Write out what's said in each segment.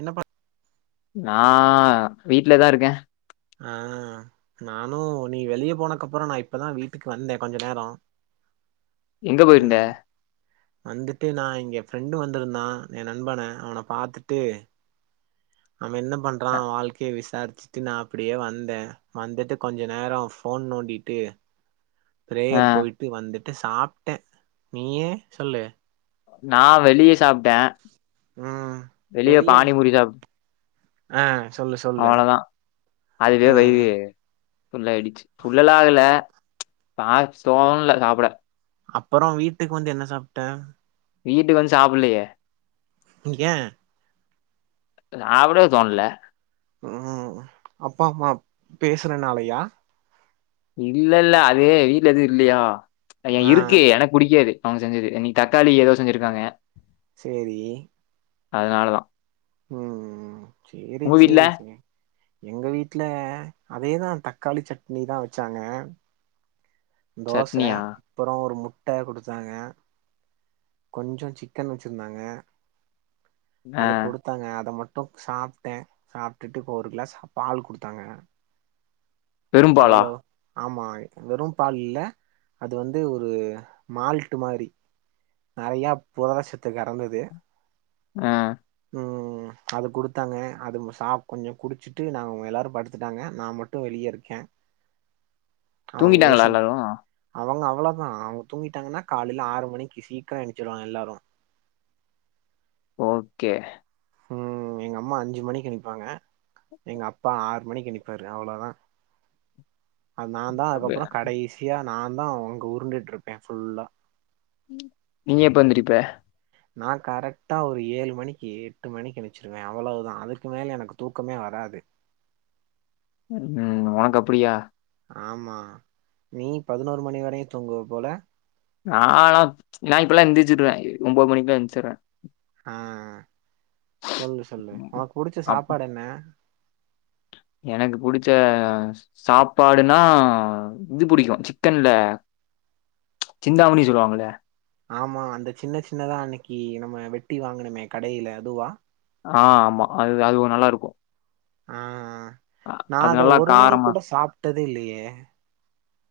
என்னப்பா நா வீட்லதா இருக்கே ஆஹ் நானு நீ வெளிய போனக்கப்றொ நா இப்பதா வீட்டுக்கு வந்தே கொஞ்ச நேரோ எங்க பொயிருந்த ம் வந்துட்டு நா இங்க ஃப்ரெண்டு வந்திருந்தா என் நண்பன அவன பாத்துட்டு அவ என்ன பண்றா அ வாழ்க்கைய விஸ் சார் ஸ்டினா அப்டியே வந்தே வந்துட்டு கொஞ்ச நேரம் போன் நோண்டிட்டு ஆ பிரேயர் போயிட்டு வந்துட் சாப்ட்டே நீயே சொல்லு நா வெளிய சாப்ட்டே ம் வெளிய பானி பூரி சாப் அஹ் அவ்ளதா அதுவே வைவே ஃபுல்லாயிடுச்சு ஃபுல்லல்லா ஆகல [unintelligible] தோண்ல சாப்புட அப்பறோ வீட்டுக்கு வந்து என்ன சாப்ட்ட வீட்டுக்கு வந்து சாப்புலையே ங்ய சாப்டவே தோண்ல ம் அப்பா அம்மா பேசறனாலயா இல்லல்ல அது வீட்ல எதுவு இல்லையா ஆ இருக்கு எனக் புடிக்காது அவங்க செஞ்சது நீ தக்காளி ஏதோ செஞ்சிருக்காங்க சேரி அதனாலதா ம் சேரி வீட்ல சேரி செரி எங்க வீட்ல அதேதா தக்காளி சட்னிதா வச்சாங்க தோச சட்னியா அப்பறோ ஒரு மு ட்டாய குடுத்தாங்க கொஞ்ச சிக்கன் வச்சிருந்தாங்க ஆ அது கொடுத்தாங்க அத மட் போ சாப்ட்டே சாப்டுட்டு இப்போ ஒரு கிளாஸ் பால் குடுத்தாங்க வெறும்பாலா அவ்வளோ ஆமா வெறும் பால்ல அது வந்து ஒரு மால்ட் மாரி நெறையா புரதசத்து கறந்தது அ ம் அது குடுத்தாங்க அது சா கொஞ்ச குடுச்சுட்டு நாங்க எல்லாரு படுத்துட்டாங்க நா மட்டு வெளியருக்கே தூங்கிட்டாங்ளா எல்லாரு அவ்ளோதா அவங் தூங்கிட்டாங்கன்னா காலைல ஆறு மணிக்கு சீக்கிர எஞ்சிருவாங்க எல்லாரு ஓகே ம் எங்கம்மா அஞ்சு மணிக்கி நிப்பாங்க எங்க அப்பா ஆ மணிக்கு நிப்பாரு அவ்ளோதா அ நாந்தா அப்ப அதுகப்றோ கடைசியா நாந்தா அ உருண்டுட்ருப்பே ஃபுல்லா நீங்க எப்ப எந்திரிப்ப நா கரெக்ட்டா ஒரு ஏழு மணிக்கி எட்டு மணிக்கு எந்ருச்சுருவே அவ்ளோவ்தா அதுக்கு மேல எனக்கு தூக்கமே வராது ம் ஒனக்கு அப்படியா ஆமா நீ பதினொரு மணி வரையு தூங்குவ போல நாலா ச் நா இப்பல்லா எந்திச்சிட்ற ஒம்பது மணிக்குலா எந்திச்சிட்ற ஆ சொல்லு சொல்லு ஒனக்கு புடுச்ச அப் சாப்பாடென்ன எனக்கு புடுச்ச சாப்பாடுன்னா இது புடிக்கு சிக்கன்ல ச் சிந்தாமணி சொல்லுவாங்கள ஆமா அந்த சின்ன சின்னதா அன்னக்கி நம்ம வெட்டி வாங்குனமே கடையில அதுவா ஆ ஆமா அது அது ஒ நல்லாருக்கு ஆஹ் ஆஹ் நா அத ஒரு நாள் காரமா கூட சாப்பிட்டதே இல்லையே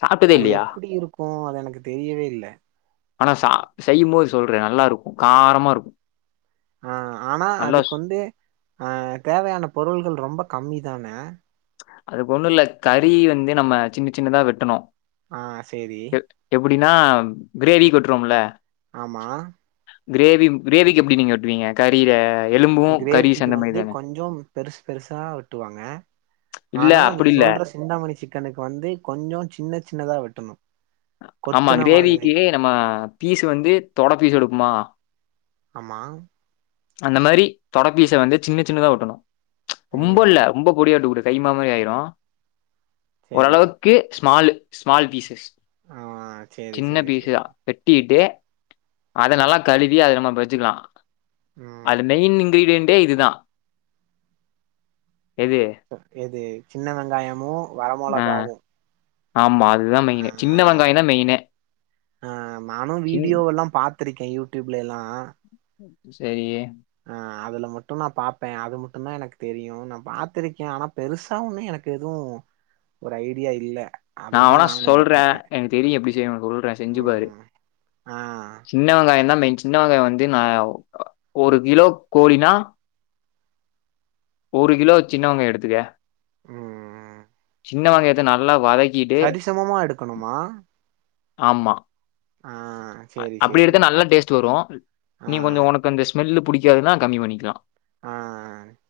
சாப்ட்டதே அது இல்லையா? எப்டி இருக்கு அது எனக்கு தெரியவே இல்ல சொல்றே நல்லா இருக்கும் காரமா இருக்கு ஆஹ் ஆனா அதுக்கு வந்து அஹ் தேவையான பொருள்கள் ரொம்ப கம்மி தான அதுக்கு ஒண்ணு இல்ல கறி வந்து நம்ம சின்ன சின்னதா வெட்டணும் ஆஹ் செரி அப்படின்னா கிரேவி வெட்டுரோம்ல ஆமா கிரேவி கிரேவிக்கு எப்படி நீங்க வெட்டுவீங்க கறில எலும்பும் கறி கிரேவிக்கு சேந்த மாரி வந்து தானே? கொஞ்சம் பெருசு பெருசா வெட்டுவாங்க இல்ல ஆனா நீ அப்டி இல்ல. சொல்ற சிந்தாமணி சிக்கனுக்கு வந்து கொஞ்சம் சின்ன சின்னதா வெட் ஆமா கிரேவிக்கு நம்ம ஃபீஸ் வந்து தொட ஃபீஸ் எடு மா ஆமா அந்த மாதிரி தொட ஃபீஸ்ச வந்து சின்ன சின்னதா வெட்டணும் ச் ரொம்ப இல்ல ம் ரொம்ப பொடிய வெட்டக்கூடாது கைமா மாதிரி ஆயிடு சேரி ஓரளவுக்கு ஸ்மால் ஸ்மால் பீஸ்சஸ் ஆ சேரி சின்ன சேரி சேரி பீஸா வெட்டிட்டு அத நல்லா கழுவி அத நம்ம பொறிச்சுக்கலா ம் அது மெயின் இங்கிர்டியன்ட் யே இதுதா எது சின்ன வெங்காயமு வர ஆ மொழகாவூ ஆமா அதுதா மெயின சின்ன வெங்காயம் தா மெயின்னே சின் திருக்கே யூடியூப்ல எல்லா ஆ செரி ஆ அதில மட்டும் நா பார்ப்பே அது மட்டும் தான் எனக்கு தெரியும் நா பார்த்திருக்கேன் ஆனா பெருசா ஒன்னும் எனக்கு எதுவும் ஒரு ஐடியா இல்ல நா அதுதா வேனா நானு சொல்றே விட்டுட்டே எனக்கு தெரியும் எப்படி செய்யனு சொல்றே செஞ்சு பாரு ம் ஆ சின்ன வெங்காயதா மெயி சின்னவெங்காயம் வந்து ஆ ஒரு கிலோ கோழினா ஒரு கிலோ சின்னவெங்காய எடுத்துக்க ம் ம் சின்னவெங்கயத்த நல்லா வதக்கி சரிசமம்மா எடுக்கணுமா ஆமா ஆ சேரி அப்படி சேரி எடுத்த நல்லா டேஸ்ட் வரும் ஆ நீ கொஞ்சம் உனக்கு அந்த ஸ்மெல்லு புடிக் காதுனா கம்மி பண்ணிக்கலாம் ஆ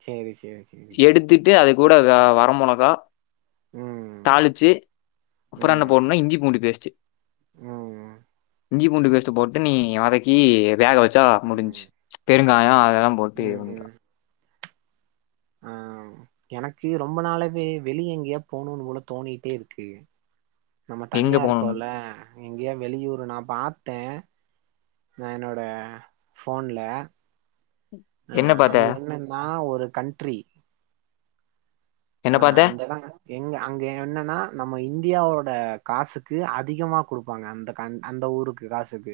சேரி சேரி சேரி கூடகா வரமுளகா ம் தாளிச்சி அப்புறம் என்ன ம் போடும்னா இஞ்சி பூண்டு பேஸ்டு ம் இஞ்சி பூண்டு பேஸ்டு போட்டு நீ வதக்கி வேக வச் சா முடிஞ்சு ம் பெருங்காயம் அதெல்லாம் போட்டு இது ம் பண்ணிக்கலாம் ஆ எனக்கு ரொம்ப நாளவே வெளிய எங்கேயா போணும்னு போல தோணிட்டே இருக்கு நம்ம எங்க தனியா போணுனு இருக்கோல எங்கேயா வெளியூர் நான் பாத்தேன் நான் என்னோட போன்ல ஆ என்ன பாத்த அங்க என்னன்னா ஒரு ஒரு கன்ட்ரி என்ன ஆ பாத்த அந்தெடம் எங்க அங்க என்னன்னா நம்ம இந்தியாவோட காசுக்கு அதிகமா கொடுப்பாங்க அந்த கண் அந்த ஊருக்கு காசுக்கு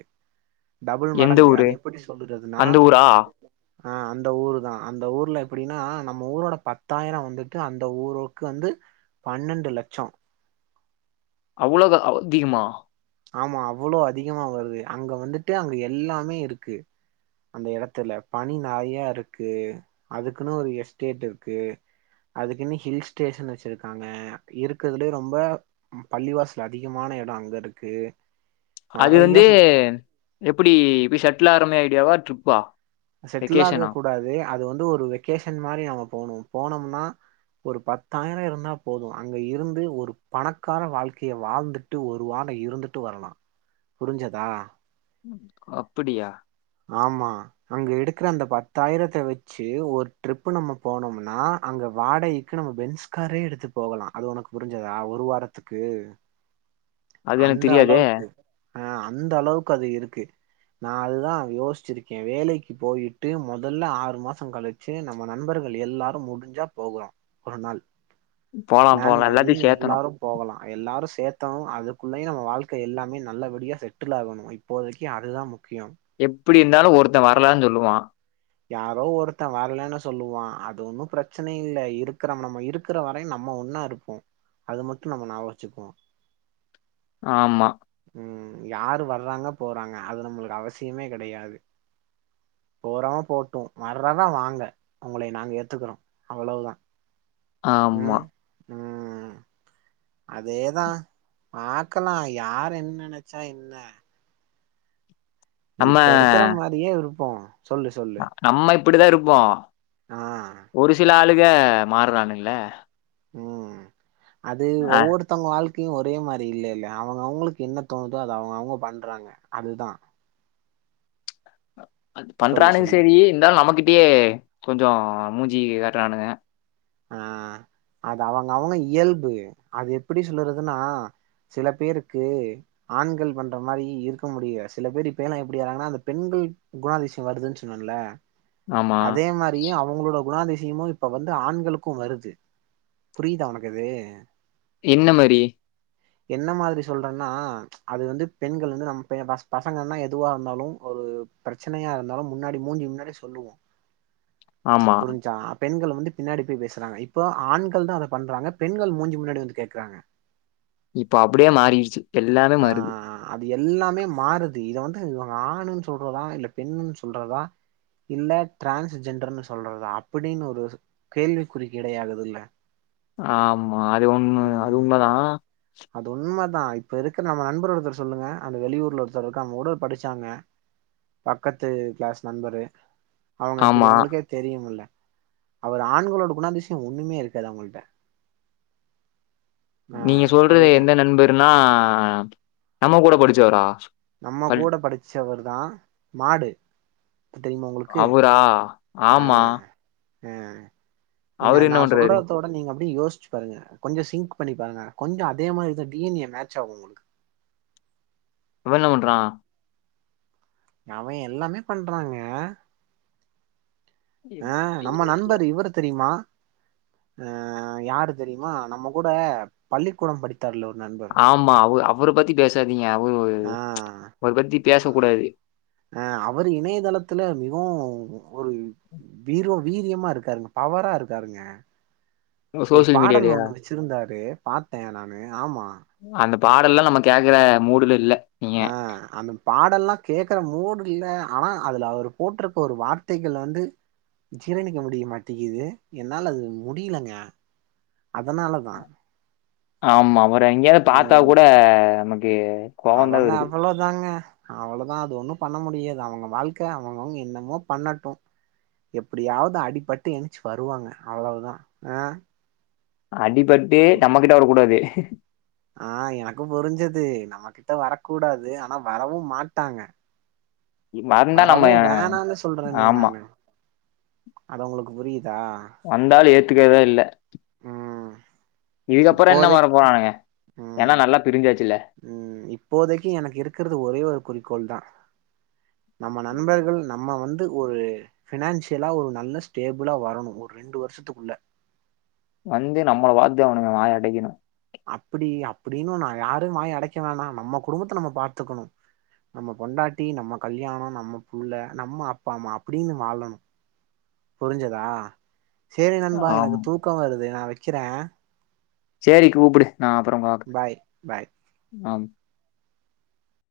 டபுள் எந்த மடங்கு ஊரு அது எப்படி சொல்றதுன்னா அந்த ஊரா ஆ அந்த ஊரு தான் அந்த ஊர்ல எப்படின்னா நம்ம ஊரோட பத்தாயிரம் வந்து அந்த ஊருக்கு வந்து பன்னெண்டு லட்சம் அவ்வளோகு [unintelligible] அதிகமா ஆமா அவ்ளோ அதிகமா வருது அங்க வந்துட்டு அங்க எல்லாமே இருக்கு அந்த எடத்துல பணி நிறையா இருக்கு அதுக்குன்னு ஒரு எஸ்டேட் இருக்கு அதுக்குன்னு ஹில் ஸ்டேஷன் வச்சிருக்காங்க இருக்குதுலயே ரொம்ப பள்ளிவாசல் அதிகமான இடம் அங்க இருக் க்கு அது வந்து எப்பிடி விசன் எல்லாருமே ஐடியாவா ட்ரிப்பா செட்டில் ஆக வெக்கேஷனா கூடாது அது வந்து அது ஒரு வெக்கேஷன் மாரி நாம போனும் போனோம்னா ஒரு பத்தாயிரம் இருந்தா போதும் அங்க இருந்து ஒரு பணக்கார வாழ்க்கைய வாழ்ந்துட்டு ஒரு வாரம் இருந்துட்டு வரலாம் புரிஞ்சதா அப்படியா ஆமா அங்க எடுக்கிற அந்த பத்தாயிரத்த வச்சி ஒரு ட்ரிப்பு நம்ம போனோம்னா அங்க வாடகைக்கு நம்ம பென்ஸ்காரே எடுத்து போகலாம் அது உனக்கு புரிஞ்சதா ஒரு வாரத்துக்கு அது எனக்கு அந்த தெரியாதே அளவுக்கு ஆஹ் அந்த அளவுக்கு அது இருக்கு நா அதுதா யோசிச்சிருக்கே வேலைக்கு போயிட்டு மொதல்ல ஆறு மாசோ கழிச்சு நம்ம நண்பர்கள் எல்லாரும் முடிஞ்சா போறோ ஒரு நாள் போலா போகலா எல்லாத்தையு சேத்தனு எல்லாரு சேத்தோ அதுப் குள்ளயு நம்ம வாழ்க்க எல்லாமே நல்லபடியா செட்டில் ஆகணு இப்போதைக்கி அது தா முக் கியம் இப்புடி இருந்தாலு ஒருத்த வரல சொல்லுவா யாரோ ஒருத்த வரலன்னு சொல்லுவா அது ஒன்னு பிரச்சன இல்ல இருக்கற நம்ம இருக்கற வரையு நம்ம ஒன்னா இருப்போ அது மட்டு நம்ம ஞாபம் வச்சுபோ ஆமா ம் யாரு வர்றாங்க போறாங்க அது நம்மளுக்கு அவசியமே கெடையாது போறவ போட்டு வர்றவ வாங்க உங்களை நாங்க ஏத்துக்குறோ அவ்ளோவுதா ஆமா உம் அதேதா பாக்கலா யார் என்ன நெனைச்சா என்ன நம்ம இப்ப இருக்கற மாரியே இருப் போ சொல்லு சொல்லு அப்புடிதா இருப்போ ஆ ஒரு சில ஆளுக் ளுங்க மாறுறானுங்கள உம் அது ஒவ்வொருத்தவங்க வாழ்க் க்கு ஒரே மாரி இல்லேல்ல அவுங்கவுங்களுக்கு என்ன தோணுதோ அது அவுங்கவுங்க பண்றாங்க அதுதா அது சொல்லு பண்றானுங்க சொல்லு செரி இருந்தாலு நமக்கிட் அப்டியே கொஞ்சோ மூஞ்சி கட்டுறானுங்க ஆஹ் அது அவுங்கவுங்க இயல்பு அது எப்புடி சொல்றதுன்னா சில பேருக்கு ஆண்கள் பண்ற மாரியே இருக்க முடியல சில பேர் இப்ப எல்லா எப்புடி ஆறாங்கன்னா அந்த பெண்கள் குணாதிசயோ வருதுன்னு சொன்னேன்ல ஆமா. அதே மாரி அவுங்களோட குணாதிசிய நிச்சயமா இப்ப வந்து ஆண்களுக் க்கும் வருது புரியுதா உனக்கு அது என்ன மாரி என்ன மாதிரி சொல்றன்னா அது வந்து பெண்கள் வந்து நம்ம பசங்கனா எதுவா இருந்தாலு ஒரு பிரச்சனையா இருந்தாலு முன்னாடி மூஞ்சு முன்னாடி சொல்லுவோ ஆமா. புரிஞ்சிச்சா பெண்கள் வந்து பின்னாடி போயி பேச இப்போ ஆண்கள் தா அதப் பண்றாங்க பெண்கள் மூஞ்சு முன்னாடி வந்து கேக்கறாங்க இப்போ அப்புடியே மாறிடுச்சு எல்லாமே ஆ மாறுது அது எல்லாமே மாறுது இத வந்து ஆணுனு சொல்றதா இல்ல பெண்ணுனு சொல்றதா இல்ல ட்ரான்ஸ் ஜென்டர் சொல்றதா அப்புடின்னு ஒரு கேள்வி குறுக்கிடையாதுல்ல ஆஹ் அ அது உண்ம அது உண்மதா அது உண்மதான் இப்ப இருக்கிற நம்ம நண்பர் ஒருத்தர் சொல்லுங்க அந்த வெளியூர்ல ஒருத்தர் இருக்கா அவங்க கூட படிச்சாங்க பக்கத்து கிளாஸ் நண்பரு அவங்க ஆமா. எப்பிடி உங்களுக்கே தெரியும்ல அவர் ஆண்களோட குணாதிசயம் ஒண்ணுமே இருக்காது அவங்கிட்ட நீங்க சொல்றது அதுதான் எந்த நண்பர்னா நம்ம கூட படிச்சவரா நம்ம பள்ளி கூட படிச்சவரு தா மாடு தெரியுமா உங்களுக்கு அவுரா ஆமா உம் நீங்க அவரு அது என்ன நா பண்றாரு? சொல்றதோட நீங்க யோஸ்ச்சு பாருங்க கொஞ்சோ சிங்க் பண்ணி பாருங்க கொஞ்சோ அதே மாரி தா டி என் ஏ மேட்ச் ஆவும் உங்களுக்கு இவ என்ன பண்றா அவெ எல்லாமே பண்றாங்க எ- ஆஹ் நம்ம எ- நண்பர் இவ்ர தெரியுமா அ அ யாரு தெரியுமா நம்ம கூட பள்ளிக்கூடம் படிச் தெர்ல ஒரு நண்பர் அவ்ர பத்தி பேச இவங்க அவ்ளோ ஒரு ஆ ஒரு அவுரு பத்தி பேசக் கூடாது ஆ அவரு இணையதளத்துல ஒரு வீரே வீரியமா இருக்காருங்க பவரா இருக்காருங்க ஒரு சோசியல் பாடல் மீடியாலயா? ஒண்ணு வச்சிருந்தாரு பாத்தே நானு ஆமா பாடெல்லா நம்ம கேக்குற மூடுல இல்ல நீங்க ஆஹ் அந்தம் பாடெல்லா கேட்கற மூடு இல்ல ஆனா அதுல அவ்ரு போட்டிருக்க ஒரு வார்த்தைகள் வந்து ஜீரணிக்க முடிய மாட்டிகிது என்னால அது முடியலைங்க அதனால தா ஆமா வட் இப்ப எங்கியாவது பாத்தா கூட நமக்கு கோவோ தா வருது அவ்ளோதா அது ஒண்ணு பண்ண முடியாது அவ்ங்க வாழ்க்க அவுங்கவங்க என்னமோ பண்ணட்டு எப்டியாவது அடிபட்டு எந்திரிச்சு வருவாங்க அவ்வளோ தா அஹ் அடிப் பட்டே நம்மகிட்ட வரக்கூடாது ஆ எனக்கும் புரிஞ்சது நம்ம கிட்ட வரக் கூடாது ஆனா வரவும் மாட்டாங்க இ மரந் தா நம்மய வரவும் வேணான்னு சொல்றேனே ஆமா நானு. அது அவுங்களுக்கு புரியி வந்தால் ஏற் [unintelligible] இல்ல ம் இதுக்கப்புறம் என்ன மாற இப்போதைக் போறானுங்க? ஏன்னா உம் நல்லா பிரிஞ்சாச்சுல்ல. உம் இப்போதைக்கி எனக்கு இருக்குறது ஒரே ஒரு குறிக்கோள்தா நம்ம நண்பர்கள் நம்ம வந்து ஒரு ப்னான்சியலா ஒரு நல்ல ஸ்டேபிளா வரணு ஒரு ரெண்டு வருஷத்துக்குள்ள வந்து நம்மள பாத்து அவுனுங்க வாய அடைக்கணு அப்புடி அப்புடின்னு நா யாருமா வாய அடைக்க வேணா நம்ம குடும்பத்த நம்ம பாத்துக்கணும் நம்ம பொண்டாட்டி நம்ம கல்யாணோ நம்ம புள்ள நம்ம அப்பா அம்மா அப்டின்னு வாழணு புரிஞ்சுதா சேரி நண்பா எனக்கு ஆமா. தூக்கம் வருது நா வைக் க்கிற சேரி கூப்புடு நா அப்பறம் பாக் பாய் பாய் ஆம்